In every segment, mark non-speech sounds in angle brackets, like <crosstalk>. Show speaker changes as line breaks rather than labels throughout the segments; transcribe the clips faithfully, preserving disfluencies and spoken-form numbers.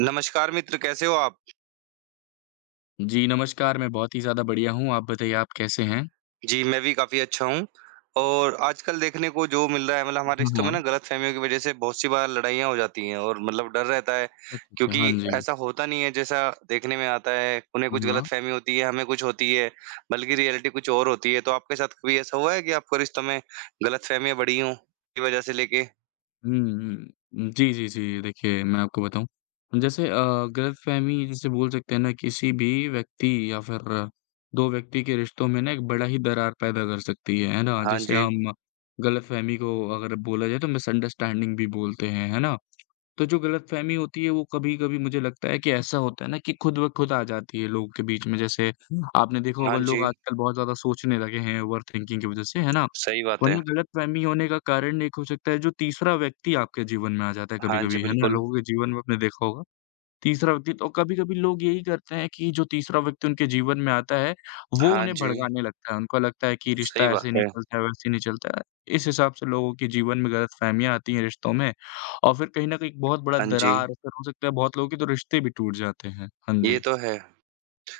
नमस्कार मित्र, कैसे हो आप?
जी, नमस्कार, मैं बहुत ही ज़्यादा बढ़िया हूँ, आप बताइए आप कैसे हैं?
जी, मैं भी काफ़ी अच्छा हूँ और आजकल देखने को जो मिल रहा है मतलब हमारे
हाँ,
रिश्तों
हाँ।
में ना गलतफ़हमियों की वज़ह से बहुत-सी बार लड़ाइयाँ हो जाती हैं और मतलब डर रहता है
अच्छा, अच्छा,
क्योंकि
हाँ जी।
ऐसा होता नहीं है जैसा देखने में आता है। उन्हें
हाँ,
कुछ
हाँ।
गलतफ़हमी होती है, हमें कुछ होती है, बल्कि रियलिटी कुछ और होती है। तो आपके साथ कभी ऐसा हुआ है कि आपको रिश्तों में गलतफ़हमियाँ बढ़ी हों, की वज़ह से लेके?
हुँ, हुँ। जी, जी, जी, देखिए मैं आपको बताऊँ, जैसे अ, गलतफ़हमी जिसे बोल सकते हैं ना किसी भी व्यक्ति या फिर दो व्यक्ति के रिश्तों में ना एक बड़ा ही दरार पैदा कर सकती है, है ना?
हाँ
जैसे
जी,
हम गलतफ़हमी को अगर बोला जाए तो मिसअंडरस्टैंडिंग भी बोलते हैं, है ना? तो जो गलतफ़हमी होती है वो कभी-कभी मुझे लगता है कि ऐसा होता है ना कि खुद ब खुद आ जाती है लोगों के बीच में। जैसे आपने देखा होगा
हाँ
लोग
जी,
आजकल बहुत ज़्यादा सोचने लगे हैं ओवरथिंकिंग की वजह से, है ना?
सही बात
वरना
है।
गलतफ़हमी होने का कारण एक हो सकता है जो तीसरा व्यक्ति आपके जीवन में आ जाता है
हाँ जी,
कभी-कभी, है ना?
बिल्कुल।
लोगों के जीवन में आपने देखा होगा तीसरा व्यक्ति तो कभी-कभी लोग यही करते हैं कि जो तीसरा व्यक्ति उनके जीवन में आता है, वो
हाँ
उन्हें
जी,
भड़काने लगता है। उनको लगता है कि
सही
रिश्ता
बात
ऐसे नहीं
है।
चलता है, वैसे नहीं चलता है। इस हिसाब से लोगों के जीवन में गलतफ़हमियाँ आती हैं रिश्तों में और फिर कहीं न कहीं एक बहुत बड़ा
हाँ जी,
दरार असर हो सकता है, बहुत लोगों के तो रिश्ते भी टूट जाते हैं। हाँ
ये
जी।
तो है।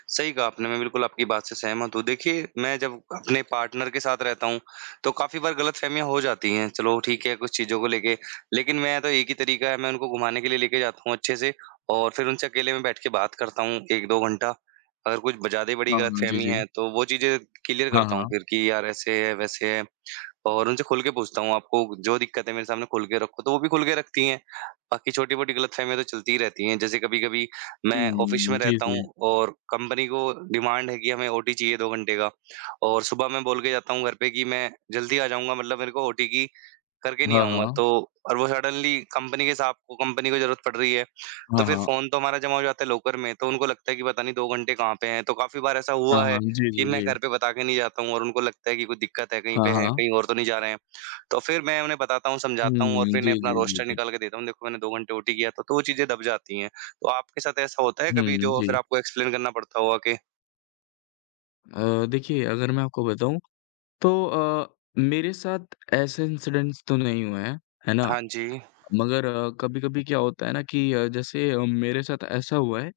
सही कहा आपने, मैं बिल्कुल आपकी बात से सहमत हूँ। देखिए, मैं जब अपने पार्टनर के साथ रहता हूँ, तो काफ़ी बार गलतफ़हमियाँ हो जाती हैं। चलो ठीक है, कुछ चीज़ों को लेके, लेकिन मैं तो एक ही तरीका है, मैं उनको घुमाने के लिए लेके जाता हूँ अच्छे से और फिर उनसे अकेले में बैठ के बात करता हूँ एक दो घंटा। अगर कुछ ब ज़्यादा ही बड़ी
हाँ, हाँ। जी,
गलतफ़हमी
जी।
है, तो वो चीज़ें क्लियर
हाँ,
करता हूँ
हाँ।
फिर कि यार ऐसे है, वैसे है। और उनसे खुल के पूछता हूँ, आपको जो दिक्कत है मेरे सामने खुल के रखो, तो वो भी खुल के रखती हैं। बाकी छोटी-मोटी गलतफ़हमियाँ तो चलती ही रहती हैं, जैसे कभी-कभी मैं ऑफ़िस
हुँ,
में
जी,
रहता हूँ
जी।
और कंपनी को डिमांड है कि हमें ओटी चाहिए दो घंटे का और सुबह मैं बोल के जाता हूँ घर पे कि मैं जल्दी आ जाऊँगा मतलब मेरे को ओटी की करके नहीं
हाँ,
आऊँगा
हाँ।
तो और वो सडनली कंपनी के साहब को कंपनी को ज़रूरत पड़ रही है, तो
हाँ,
फिर
हाँ।
फ़ोन तो हमारा जमा हो जाता है लॉकर में, तो उनको लगता है कि पता नहीं दो घंटे कहाँ पे हैं। तो काफ़ी बार ऐसा
हाँ,
हुआ
हाँ।
है
जी,
कि
जी,
मैं
जी।
घर पे बता के नहीं जाता हूँ और उनको लगता है कि कोई दिक्कत है, कहीं
हाँ,
पे है,
हाँ।
कहीं और तो नहीं जा रहे हैं। तो फिर मैं उन्हें बताता हूँ,
हुँ,
समझाता हूँ और फिर इन्हें
जी,
अपना
जी, जी,
रोस्टर
जी।
निकाल के देता हूँ, देखो मैंने दो घंटे ओटी किया था, तो वो चीज़ें दब जाती हैं। तो आपके साथ ऐसा होता है कभी
हुँ,
जो फिर
जी।
आपको एक्सप्लेन करना पड़ता होगा कि
अ, देखिए अगर मैं आपको बताऊँ तो अ, मेरे साथ ऐसे इंसिडेंट्स तो नहीं हुए हैं, है ना?
हाँ जी,
मगर अ, कभी-कभी क्या होता है ना कि अ, जैसे अ, मेरे साथ ऐसा हुआ है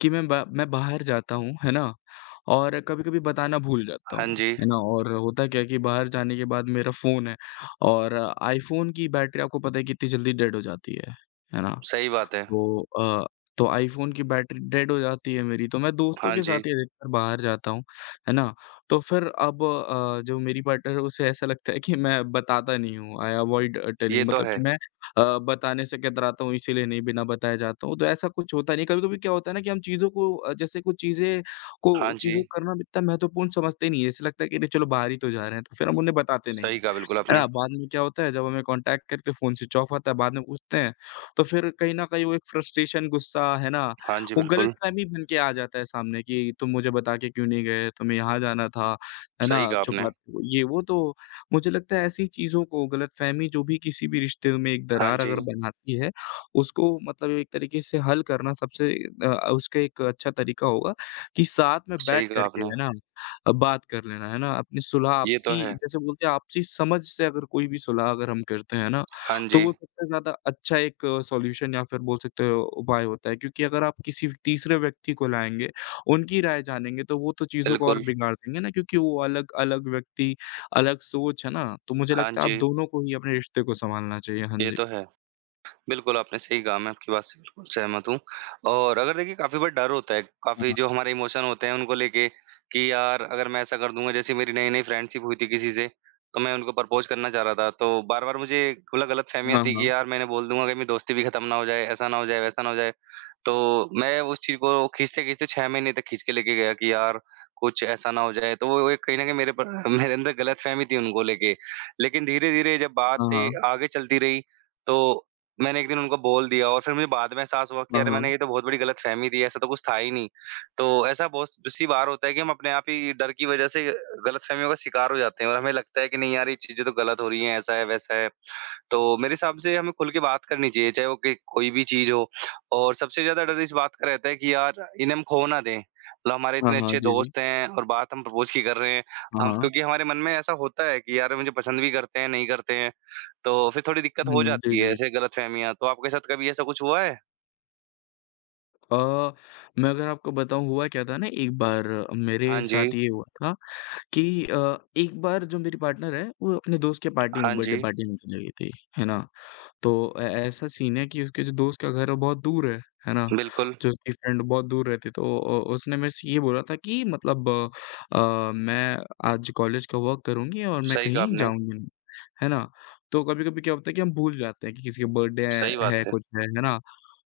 कि मैं बा मैं बाहर जाता हूँ, है ना? और कभी-कभी बताना भूल जाता
हाँ
हूँ,
जी,
है ना? और होता क्या है कि बाहर जाने के बाद मेरा फ़ोन है और आईफ़ोन की बैटरी आपको पता है कितनी जल्दी डेड हो जाती है, है ना?
सही बात है।
तो अ, तो आईफ़ोन की बैटरी डेड हो जाती है मेरी, तो मैं दोस्तों
हाँ
के साथ
जी,
ही अधिकतर बाहर जाता हूँ, है ना? तो फिर अब अ, जो मेरी पार्टनर है उसे ऐसा लगता है कि मैं बताता नहीं हूँ, आई अवॉइड
ये
टेलिंग
तो
मतलब कि
है।
मैं अ, बताने से कतराता हूँ इसीलिए नहीं बिना बताए जाता हूँ, तो ऐसा कुछ होता नहीं है। कभी-कभी क्या होता है ना कि हम चीज़ों को अ, जैसे कुछ चीज़ें
हाँ
को
जी,
चीज़ों को करना इतना महत्वपूर्ण समझते नहीं है, ऐसे लगता है कि नहीं चलो बाहर ही तो जा रहे हैं, तो फिर हम उन्हें बताते नहीं
सही
हैं,
कहा बिल्कुल
है
आपने।
ना? बाद में क्या होता है जब हमें कॉन्टैक्ट करके फ़ोन स्विच ऑफ आता है, बाद में पूछते हैं तो फिर कहीं न कहीं वो एक फ्रस्ट्रेशन, गुस्सा, है ना?
हाँ जी,
वो
बिल्कुल,
गलतफ़हमी बन के आ जाता है सामने कि तुम मुझे बता के क्यों नहीं गए? तुम्हें यहाँ जाना था, है
सही
ना?
कहा आपने।
छुपा ये वो तो मुझे लगता है ऐसी चीज़ों को गलतफ़हमी जो भी किसी भी रिश्ते में एक
हाँ
दरार
जी,
अगर बनाती है, उसको मतलब एक तरीके से हल करना सबसे अ, उसका एक अच्छा तरीका होगा कि साथ में
सही
बैठ
कहा
कर के,
आपने।
है ना? अ, बात कर लेना, है ना? अपनी सुलह
ये तो
आपसी
है।
जैसे बोलते हैं आपसी समझ से अगर कोई भी सुलह अगर हम करते हैं ना,
हाँ
तो
जी,
वो सबसे ज़्यादा अच्छा एक सॉल्यूशन या फिर बोल सकते हो उपाय होता है क्योंकि अगर आप किसी तीसरे व्यक्ति को लाएँगे, उनकी राय जानेंगे तो वो तो चीज़ों को और
बिल्कुल।
बिगाड़ देंगे ना क्योंकि वो अलग-अलग व्यक्ति, अलग सोच है ना, तो मुझे
हाँ
लगता है आप
जी,
दोनों को ही अपने रिश्ते को सँभालना चाहिए। हाँ
ये
जी।
तो है। बिल्कुल, आपने सही कहा, मैं आपकी बात से बिल्कुल सहमत हूँ और अगर देखिए काफ़ी बार डर होता है, काफ़ी
हाँ,
जो हमारे इमोशन होते हैं उनको लेके कि यार अगर मैं ऐसा कर दूँगा जैसे मेरी नई-नई फ्रेंडशिप हुई थी किसी से, तो मैं उनको प्रपोज़ करना चाह रहा था, तो बार-बार मुझे मतलब गलतफ़हमियाँ थी
हाँ।
कि यार मैंने बोल दूँगा कहीं दोस्ती भी ख़त्म ना हो जाए, ऐसा ना हो जाए, वैसा ना हो जाए। तो मैं उस चीज़ को खींचते-खींचते छह महीने तक खींच के लेके गया कि यार कुछ ऐसा ना हो जाए, तो वो एक कहीं न कहीं मेरे पर मेरे अंदर गलतफ़हमी थी उनको लेके। लेकिन धीरे-धीरे जब
हाँ, हाँ।
बातें आगे चलती रही, तो मैंने एक दिन उनको बोल दिया और फिर मुझे बाद में एहसास हुआ कि
हाँ, हाँ।
यार
हाँ, हाँ।
मैंने ये तो बहुत बड़ी गलतफ़हमी दी है, ऐसा तो कुछ था ही नहीं। तो ऐसा बहुत-सी बार होता है कि हम अपने आप ही डर की वज़ह से गलतफ़हमियों का शिकार हो जाते हैं और हमें लगता है कि नहीं यार ये चीज़ें तो गलत हो रही हैं, ऐसा है, वैसा है। तो मेरे हिसाब से हमें खुल के बात करनी चाहिए, चाहे वो कि कोई भी चीज़ हो और सबसे ज़्यादा डर इस बात का रहता है कि यार इन्हें हम खो ना दें। मतलब हमारे
हाँ,
इतने
हाँ।
अच्छे
जी, जी।
दोस्त हैं और बात हम प्रपोज़ की कर रहे हैं।
हाँ,
हम
हाँ।
क्योंकि हमारे मन में ऐसा होता है कि यार मुझे पसंद भी करते हैं, नहीं करते हैं, तो फिर थोड़ी दिक्कत हो
हुँ, जी,
जाती है
जी।
ऐसे गलतफ़हमियाँ। तो आपके साथ कभी ऐसा कुछ हुआ है?
अ, मैं अगर आपको बताऊँ हुआ क्या था ना एक बार मेरे
हाँ जी,
साथ ये हुआ था कि अ, एक बार जो मेरी पार्टनर है, वो अपने दोस्त के पार्टी
हाँ
में
जी,
बर्थडे पार्टी में चली गई थी, है ना? तो ए ऐसा सीन है कि उसके जो दोस्त का घर है, वो बहुत दूर है, है ना?
बिल्कुल,
जो उसकी फ्रेंड बहुत दूर रहती है, तो अ, उसने मेरे से ये बोला था कि मतलब अ, अ, मैं आज कॉलेज का वर्क करूँगी और मैं
सही कहा
कहीं
आपने,
जाऊँगी नहीं, है ना? तो कभी-कभी क्या होता है कि हम भूल जाते हैं कि किसी का बर्थडे है
सही बात
है,
है।
कुछ है, है ना?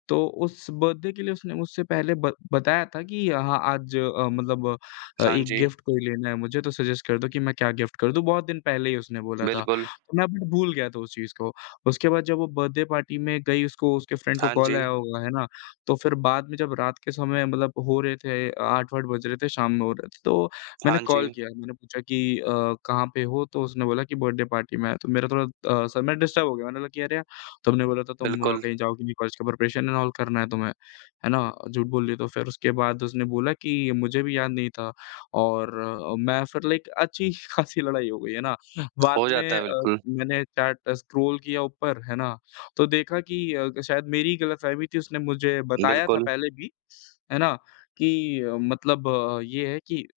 तो उस बर्थडे के लिए उसने मुझसे पहले ब बताया था कि हाँ, आज अ, मतलब अ,
हाँ
एक
जी,
गिफ्ट कोई लेना है मुझे तो सजेस्ट कर दो कि मैं क्या गिफ्ट कर दूँ, बहुत दिन पहले ही उसने बोला था।
बिल्कुल,
तो मैं बट भूल गया था उस चीज़ को। उसके बाद जब वो बर्थडे पार्टी में गई उसको उसके फ्रेंड को
हाँ
कॉल
जी,
आया होगा, है ना? तो फिर बाद में जब रात के समय मतलब हो रहे थे आठ आठ बज रहे थे, शाम में हो रहे थे, तो मैंने
हाँ जी,
कॉल किया। मैंने पूछा कि अ, "कहाँ पे हो?" तो उसने बोला कि बर्थडे पार्टी में है। तो मेरा थोड़ा अ, सा मैं डिस्टर्ब हो गया। मैंने बोला कि "अरे! यार, तुमने बोला था तुम अ,
बिल्कुल,
कहीं जाओगी नहीं कॉलेज का प्रिपरेशन एंड ऑल करना है तुम्हें, है ना? झूठ बोल रही तो फिर उसके बाद उसने बोला कि मुझे भी याद नहीं था और अ, मैं फिर लाइक अच्छी <laughs> खासी लड़ाई हो गई, है ना? बाद
हो जाता
में
है
अ,
बिल्कुल,
मैंने चैट स्क्रॉल किया ऊपर, है ना? तो देखा कि अ, शायद मेरी ही गलतफ़हमी थी उसने मुझे बताया था
बिल्कुल,
पहले भी, है ना? कि अ, मतलब अ, ये है कि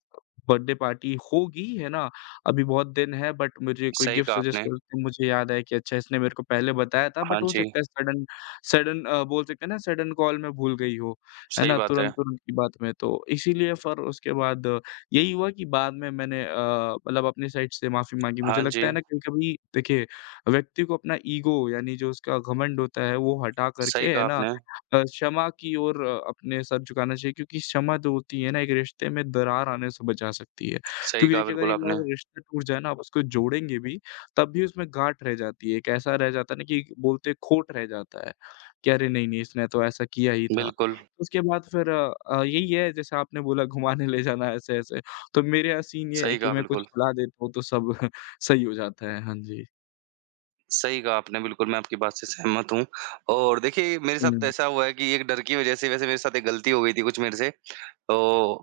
बर्थडे पार्टी होगी, है ना? अभी बहुत दिन है बट मुझे कोई
सही
गिफ्ट
कहा
सजेस्ट
आपने।
करो तो मुझे याद आया कि अच्छा इसने मेरे को पहले बताया था
हाँ
बट हो
जी।
सकता है सडन सडन अ, बोल सकते हैं ना सडन कॉल में भूल गई हो, है
सही
ना?
बात है।
तुरंत-तुरंत की बात में तो इसीलिए फिर उसके बाद अ, यही हुआ कि बाद में मैंने अ, मतलब अपनी साइड से माफ़ी माँगी। मुझे
हाँ
लगता
जी,
है ना कभी-कभी देखिए, व्यक्ति को अपना ईगो यानी जो उसका घमंड होता है वो हटा
सही
करके है
कहा
ना
आपने,
अ, क्षमा की ओर अ, अपने सर झुकाना चाहिए क्योंकि क्षमा जो होती है ना एक रिश्ते में दरार आने से बचा सकती है।
सही
क्योंकि
कहा
देखिए अगर
बिल्कुल
एक बार
आपने।
अगर रिश्ता टूट जाए ना आप उसको जोड़ेंगे भी, तब भी उसमें गाँठ रह जाती है। एक ऐसा रह जाता है ना कि बोलते खोट रह जाता है, कि अरे नहीं, नहीं इसने तो ऐसा किया ही था।
बिल्कुल,
उसके बाद फिर अ, अ, यही है जैसे आपने बोला घुमाने ले जाना ऐसे-ऐसे, तो मेरे यहाँ सीन ये है
सही
कि
कहा
मैं कुछ
बिल्कुल,
खिला देता हूँ तो सब <laughs> सही हो जाता है। हाँ जी।
सही कहा आपने बिल्कुल, मैं आपकी बात से सहमत हूँ और देखिए मेरे साथ
हुँ।
ऐसा हुआ है कि एक डर की वज़ह से वैसे मेरे साथ एक गलती हो गई थी कुछ मेरे से। तो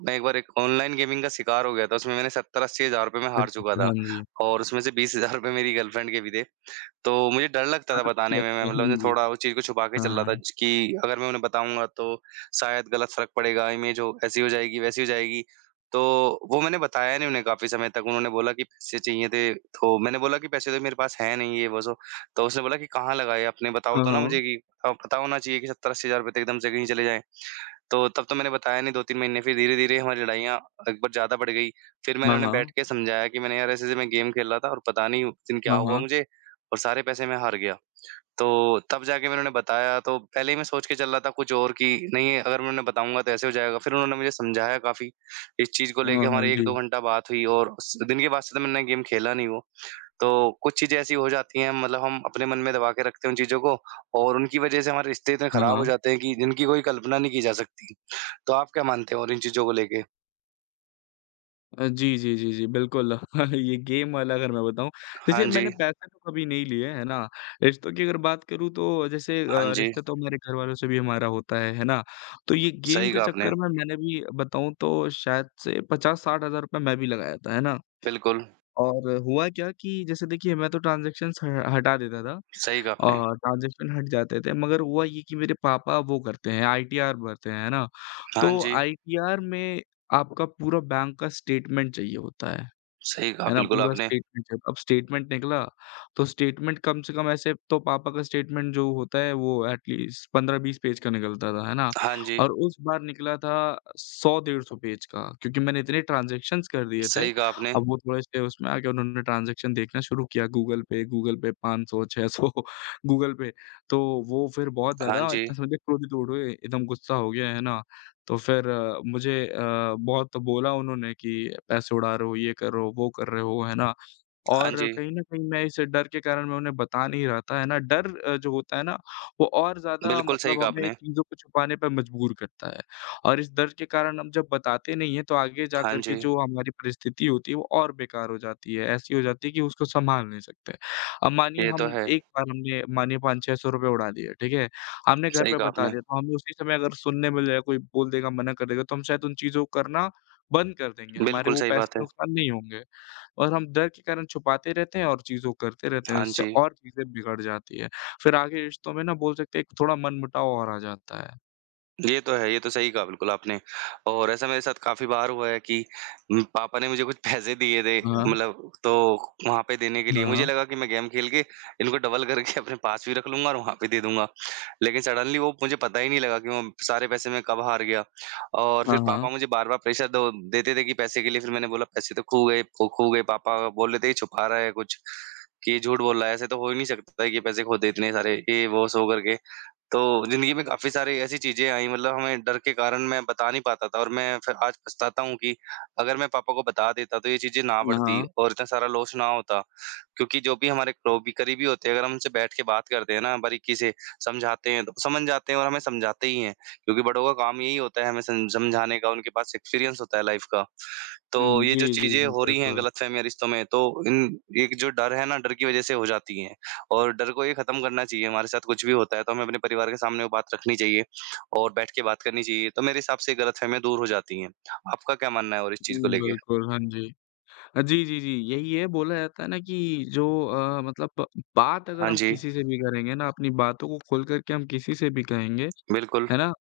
मैं एक बार एक ऑनलाइन गेमिंग का शिकार हो गया था, उसमें मैंने सत्तर अस्सी हज़ार रुपए में हार
अच्छा,
चुका
अच्छा।
था
हाँ जी।
और उसमें से बीस हज़ार रुपए मेरी गर्लफ्रेंड के भी थे। तो मुझे डर लगता था
अच्छा,
बताने में, मैं
अच्छा। हाँ
मतलब मुझे
जी।
थोड़ा उस चीज़ को छुपा के
हाँ,
चल रहा था
हाँ।
ज कि अगर मैं उन्हें बताऊँगा तो शायद गलत फ़र्क पड़ेगा, इमेज हो ऐसी हो जाएगी, वैसी हो जाएगी। तो वो मैंने बताया नहीं उन्हें काफ़ी समय तक, उन्होंने बोला कि पैसे चाहिए थे, तो मैंने बोला कि पैसे तो मेरे पास हैं नहीं, ये वो सो। तो उसने बोला कि कहाँ लगाए आपने बताओ
हाँ,
तो ना
हाँ।
मुझे कि अ, पता होना चाहिए कि सत्तर अस्सी हज़ार रुपए तो एकदम से कहीं चले जाएँ। तो तब तो मैंने बताया नहीं दो तीन महीने फिर धीरे-धीरे हमारी लड़ाइयाँ एक बार ज़्यादा बढ़ गई। फिर मैंने
हाँ,
उन्हें बैठ
हाँ।
के समझाया कि मैंने यार ऐसे-ऐसे मैं गेम खेल रहा था और पता नहीं उस दिन क्या
हाँ,
हुआ
हाँ।
मुझे और सारे पैसे मैं हार गया। तो तब जाके मैंने उन्हें बताया तो पहले ही मैं सोच के चल रहा था कुछ और कि नहीं अगर मैं उन्हें बताऊँगा तो ऐसे हो जाएगा। फिर उन्होंने मुझे समझाया काफ़ी। इस चीज़ को लेके
हाँ, हाँ,
हमारी एक दो
जी।
घंटा बात हुई और उस दिन के बाद से तो मैंने गेम खेला नहीं वो। तो कुछ चीज़ें ऐसी हो जाती हैं मतलब हम अपने मन में दबा के रखते हैं उन चीज़ों को और उनकी वज़ह से हमारे रिश्ते इतने
हाँ,
खराब हो
हाँ।
जाते हैं कि जिनकी कोई कल्पना नहीं की जा सकती। तो आप क्या मानते हैं और इन चीज़ों को लेके?
अ, जी, जी, जी, जी, बिल्कुल। <laughs> ये गेम वाला अगर मैं बताऊँ,
हाँ
देखिए मैंने
जी,
पैसे तो कभी नहीं लिए, है ना? रिश्तों की अगर बात करूँ तो जैसे
हाँ
अ,
जी,
रिश्ता तो हमारे घरवालों से भी हमारा होता है, है ना? तो ये गेम
सही
के
कहा आपने।
चक्कर में मैंने भी बताऊँ तो शायद से पचास साठ हज़ार रुपए मैं भी लगाया था, है ना?
बिल्कुल,
और हुआ क्या कि जैसे देखिए मैं तो ट्रांज़ैक्शंस ह हटा देता था
सही कहा आपने।
और ट्रांज़ैक्शन हट जाते थे, मगर हुआ ये कि मेरे पापा वो करते हैं आईटीआर भरते हैं, है ना?
हाँ
तो
जी,
आईटीआर में आपका पूरा बैंक का स्टेटमेंट चाहिए होता है।
सही कहा
है ना?
बिल्कुल
पूरा
आपने।
स्टेटमेंट जब अब स्टेटमेंट निकला, तो स्टेटमेंट कम से कम ऐसे तो पापा का स्टेटमेंट जो होता है वो एटलीस्ट पंद्रह बीस पेज का निकलता था, है ना?
हाँ जी,
और उस बार निकला था सौ डेढ़ सौ पेज का क्योंकि मैंने इतने ट्रांज़ैक्शंस कर दिए थे।
सही कहा आपने।
अब वो थोड़े से उसमें आके उन्होंने ट्रांज़ैक्शन देखना शुरू किया गूगल पे, गूगल पे पाँच सौ छह सौ <laughs> गूगल पे। तो वो फिर बहुत
हाँ
ज़्यादा
जी,
इतना समझिए क्रोधित हो गए, एकदम गुस्सा हो गया, है ना? तो फिर अ, मुझे अ, बहुत बोला उन्होंने कि पैसे उड़ा रहे हो, ये कर रहे हो, वो कर रहे हो, है ना?
हाँ
और
जी,
कहीं न कहीं मैं इस डर के कारण मैं उन्हें बता नहीं रहा था, है ना? डर अ, जो होता है ना, वो और ज़्यादा
बिल्कुल सही
मतलब
कहा
हमें
आपने।
चीज़ों को छुपाने पे मजबूर करता है और इस डर के कारण हम जब बताते नहीं हैं, तो आगे जा
हाँ
कर के
जी,
जो हमारी परिस्थिति होती है, वो और बेकार हो जाती है। ऐसी हो जाती है कि उसको सँभाल नहीं सकते। अब मानिए
ये तो
हम
है।
एक बार हमने मानिए पाँच सौ छह सौ रुपए उड़ा लिए, ठीक है? हमने घर
सही
पे
कहा
बता
आपने।
दिया, तो हमें उसी समय अगर सुनने मिल जाए, कोई बोल देगा, मना कर देगा, तो हम शायद उन चीज़ों को करना बंद कर देंगे। हमारे
बिल्कुल
वो
सही बात
पैसे
है।
नुकसान नहीं होंगे। और हम डर के कारण छुपाते रहते हैं और चीज़ों को करते रहते हैं,
हाँ
उससे
जी।
और चीज़ें बिगड़ जाती है। फिर आगे रिश्तों में ना बोल सकते हैं कि थोड़ा मनमुटाव और आ जाता है।
ये तो है, ये तो सही कहा बिल्कुल आपने और ऐसा मेरे साथ काफ़ी बार हुआ है कि उम, पापा ने मुझे कुछ पैसे दिए थे
हाँ,
मतलब तो वहाँ पे देने के लिए मुझे
हाँ,
लगा कि मैं गेम खेल के इनको डबल करके अपने पास भी रख लूँगा और वहाँ पे दे दूँगा। लेकिन सडनली वो मुझे पता ही नहीं लगा कि वो सारे पैसे मैं कब हार गया और फिर
हाँ, हाँ,
पापा मुझे बार-बार प्रेशर दो देते थे कि पैसे के लिए फिर मैंने बोला, "पैसे तो खो गए खो खो गए।" पापा बोल रहे थे, "ये छुपा रहा है कुछ, कि ये झूठ बोल रहा है, ऐसे तो हो ही नहीं सकता है कि पैसे खो दे इतने सारे।" ये वो सो करके तो ज़िंदगी में काफ़ी सारी ऐसी चीज़ें आई मतलब हमें डर के कारण मैं बता नहीं पाता था और मैं फिर आज पछताता हूँ कि अगर मैं पापा को बता देता तो ये चीज़ें ना बढ़ती
हाँ।
और इतना सारा लॉस ना होता। क्योंकि जो भी हमारे क्रोबी करीबी होते हैं अगर हम उनसे बैठ के बात करते हैं ना बारीकी से समझाते हैं तो समझ जाते हैं और हमें समझाते ही हैं। क्योंकि बड़ों का काम यही होता है हमें सम समझाने का, उनके पास एक्सपीरियंस होता है लाइफ़ का। तो
हुँ,
ये जो
जी, जी,
चीज़ें
जी,
हो रही हैं
बिल्कुल।
गलतफ़हमियाँ रिश्तों में तो इन एक जो डर है ना डर की वज़ह से हो जाती हैं। और डर को ये खत्म करना चाहिए, हमारे साथ कुछ भी होता है तो हमें अपने परिवार के सामने वो बात रखनी चाहिए और बैठ के बात करनी चाहिए, तो मेरे हिसाब से गलतफ़हमियाँ दूर हो जाती हैं। आपका क्या मानना है और इस
हुँ,
चीज़ को लेके?
बिल्कुल, हाँ जी। अ, जी, जी, जी, यही है बोला जाता है ना कि जो अ, मतलब बात अगर
हाँ
हम
जी,
किसी से भी करेंगे ना, अपनी बातों को खोल कर के हम किसी से भी कहेंगे
बिल्कुल।
है ना?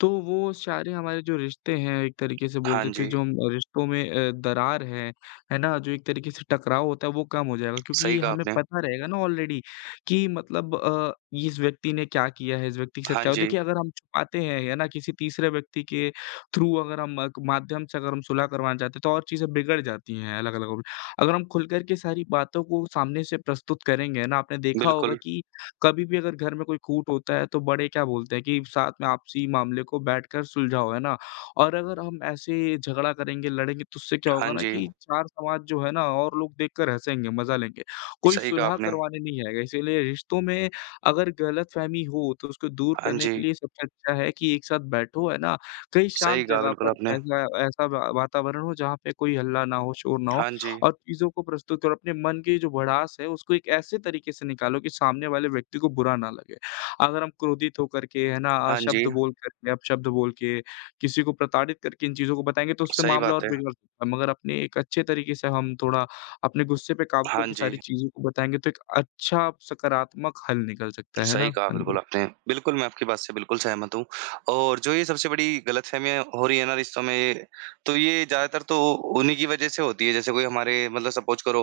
तो वो सारे हमारे जो रिश्ते हैं एक तरीके से बोल
हाँ
सकते हैं
जी,
जो हम रिश्तों में अ, दरार है, है ना? जो एक तरीके से टकराव होता है वो कम हो जाएगा
सही
क्योंकि
कहा
हमें
आपने।
पता रहेगा ना ऑलरेडी कि मतलब अ, इस व्यक्ति ने क्या किया है, इस व्यक्ति के साथ
हाँ
क्या हुआ।
जी,
देखिए अगर हम छुपाते हैं, है ना? किसी तीसरे व्यक्ति के थ्रू अगर हम अ, माध्यम से अगर हम सुलह करवाना चाहते हैं तो और चीज़ें बिगड़ जाती हैं अलग-अलग अगर हम खुलकर के सारी बातों को सामने से प्रस्तुत करेंगे ना आपने देखा होगा
बिल्कुल।
कि कभी भी अगर घर में कोई कूट होता है तो बड़े क्या बोलते हैं कि साथ में आपसी मामले को बैठकर सुलझाओ, है ना? और अगर हम ऐसे झगड़ा करेंगे, लड़ेंगे तो उससे क्या
हाँ
होगा ना
जी,
कि चार समाज जो है ना और लोग देखकर हँसेंगे, मज़ा लेंगे। कोई
सही कहा
सुलह
आपने।
करवाने नहीं आएगा, इसीलिए रिश्तों में अगर गलतफ़हमी हो तो उसको दूर
हाँ
करने के
जी,
लिए सबसे अच्छा है कि एक साथ बैठो, है ना? कहीं
सही
शांत
कहा
जगह
बिल्कुल
पर
आपने।
ऐसा ऐसा वा वातावरण हो जहाँ पे कोई हल्ला ना हो, शोर ना हो
हाँ जी,
और चीज़ों को प्रस्तुत करो, अपने मन की जो भड़ास है उसको एक ऐसे तरीके से निकालो कि सामने वाले व्यक्ति को बुरा ना लगे। अगर हम क्रोधित होकर के है ना अ,
हाँ जी,
शब्द बोल करके, अपशब्द बोल के, किसी को प्रताड़ित करके इन चीज़ों को बताएँगे तो उससे
सही
मामला
बात
और
है।
बिगड़ सकता है। मगर अपने एक अच्छे तरीके से हम थोड़ा अपने गुस्से पे काबू
हाँ
करके
जी।
सारी चीज़ों को बताएँगे तो एक अच्छा सकारात्मक हल निकल सकता है ना?
सही कहा
हाँ जी।
बिल्कुल आपने। बिल्कुल, मैं आपकी बात से बिल्कुल सहमत हूँ और जो ये सबसे बड़ी गलतफ़हमियाँ हो रही है ना रिश्तों में, ये तो ये ज़्यादातर तो उन्हीं की वज़ह से होती है। जैसे कोई हमारे मतलब सपोज़ करो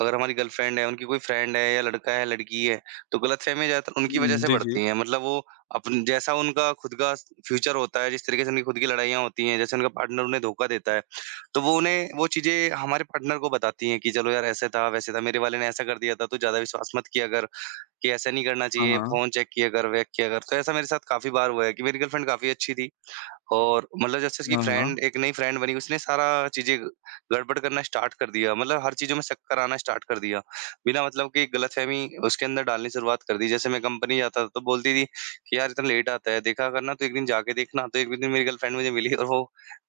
अगर हमारी गर्लफ्रेंड है, उनकी कोई फ्रेंड है या लड़का है, लड़की है, तो गलतफ़हमियाँ ज़्यादातर उनकी वज़ह
हुँ,
से
जी, जी।
बढ़ती हैं। मतलब वो अपन जैसा उनका खुद का स फ्यूचर होता है, जिस तरीके से उनकी खुद की लड़ाइयाँ होती हैं, जैसे उनका पार्टनर उन्हें धोखा देता है, तो वो उन्हें वो चीज़ें हमारे पार्टनर को बताती हैं कि चलो यार ऐसे था, वैसे था, मेरे वाले ने ऐसा कर दिया था, तो ज़्यादा विश्वास मत किया कर। कि ऐसा नहीं करना
हाँ,
चाहिए,
हाँ।
फ़ोन चेक किया कर, वेक किया कर। तो ऐसा मेरे साथ काफ़ी बार हुआ है कि मेरी गर्लफ्रेंड काफ़ी अच्छी थी। और मतलब जैसे उसकी
हाँ, हाँ।
फ्रेंड एक नई फ्रेंड बनी, उसने सारा चीज़ें गड़बड़ करना स्टार्ट कर दिया, मतलब हर चीज़ों में शक्कर आना स्टार्ट कर दिया। बिना मतलब की गलतफ़हमी उसके अंदर डालनी शुरुआत कर दी। जैसे मैं कंपनी जाता था तो बोलती थी कि, "यार इतना लेट आता है, देखा कर ना तू एक दिन जाके देखना।" तो एक भी दिन मेरी गर्लफ्रेंड मुझे मिली और वो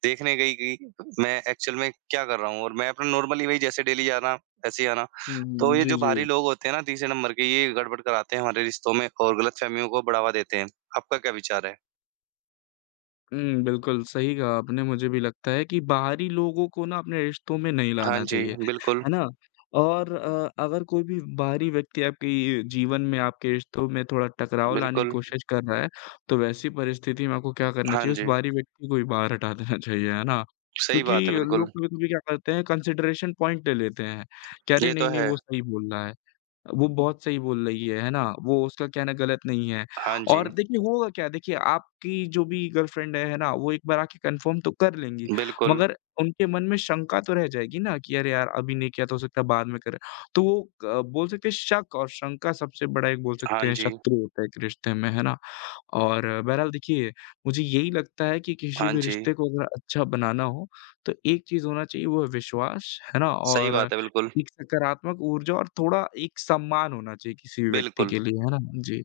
देखने गई कि मैं एक्चुअल में क्या कर रहा हूँ और मैं अपना नॉर्मली वही जैसे डेली जाना, वैसे ही आना।
हुँ,
तो
हुँ।
ये
जी,
जो
जी।
बाहरी लोग होते हैं ना तीसरे नंबर के ये गड़बड़ कराते हैं हमारे रिश्तों में और गलतफ़हमियों को बढ़ावा देते हैं। आपका क्या विचार है?
हुँ, बिल्कुल, सही कहा आपने। मुझे भी लगता है कि बाहरी लोगों को ना अपने रिश्तों में नहीं
हाँ
लाना
जी,
चाहिए,
बिल्कुल।
है ना? और अ, अगर कोई भी बाहरी व्यक्ति आपके जीवन में, आपके रिश्तों में थोड़ा टकराव लाने की
बिल्कुल,
कोशिश कर रहा है, तो वैसी परिस्थिति में आपको क्या करना
हाँ
चाहिए? उस
जी,
बाहरी व्यक्ति को ही बाहर हटा देना चाहिए, है ना?
सही
क्योंकि
बात है
लोग
बिल्कुल,
कभी-कभी क्या करते हैं, कंसिडरेशन पॉइंट ले लेते हैं, कि अरे!
ये
नहीं,
तो
नहीं,
है।
वो सही बोल रहा है। वो बहुत सही बोल रही है, है ना? वो उसका कहना गलत नहीं है
हाँ जी,
और देखिए होगा क्या देखिए आपकी जो भी गर्लफ्रेंड है, है ना? वो एक बार आके कन्फर्म तो कर लेंगी,
बिल्कुल,
मगर उनके मन में शंका तो रह जाएगी ना कि अरे यार! अभी नहीं किया तो हो सकता है बाद में करें। तो वो क बोल सकते हैं शक और शंका सबसे बड़ा एक बोल
हाँ
सकते हैं
जी,
शत्रु होता है एक रिश्ते में, है ना? और बहरहाल देखिए, मुझे यही लगता है कि किसी
हाँ
भी
जी,
रिश्ते को अगर अच्छा बनाना हो, तो एक चीज़ होना चाहिए वो है विश्वास, है ना?
सही
और
बात है बिल्कुल,
एक सकारात्मक ऊर्जा और थोड़ा एक सम्मान होना चाहिए किसी भी व्यक्ति
बिल्कुल,
के लिए, है ना? जी।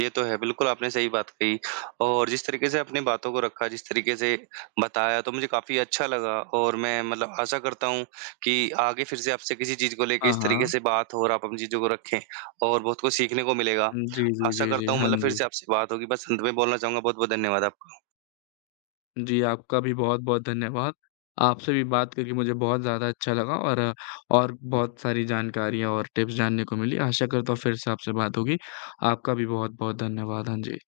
ये तो है, बिल्कुल आपने सही बात कही और जिस तरीके से अपनी बातों को रखा, जिस तरीके से बताया तो मुझे काफ़ी अच्छा लगा और मैं मतलब आशा करता हूँ कि आगे फिर से आपसे किसी चीज़ को लेके
हाँ,
इस तरीके
हाँ।
से बात हो और आप अपनी चीज़ों को रखें और बहुत कुछ सीखने को मिलेगा।
जी, जी,
आशा
जी, जी।
करता हूँ
हाँ
मतलब फिर
जी।
से आपसे बात होगी, बस अंत में बोलना चाहूँगा बहुत-बहुत धन्यवाद आपका।
जी, आपका भी बहुत-बहुत धन्यवाद। आपसे भी बात करके मुझे बहुत ज़्यादा अच्छा लगा और और बहुत सारी जानकारियाँ और टिप्स जानने को मिली। आशा करता हूँ फिर से आपसे बात होगी। आपका भी बहुत-बहुत धन्यवाद। हाँ जी।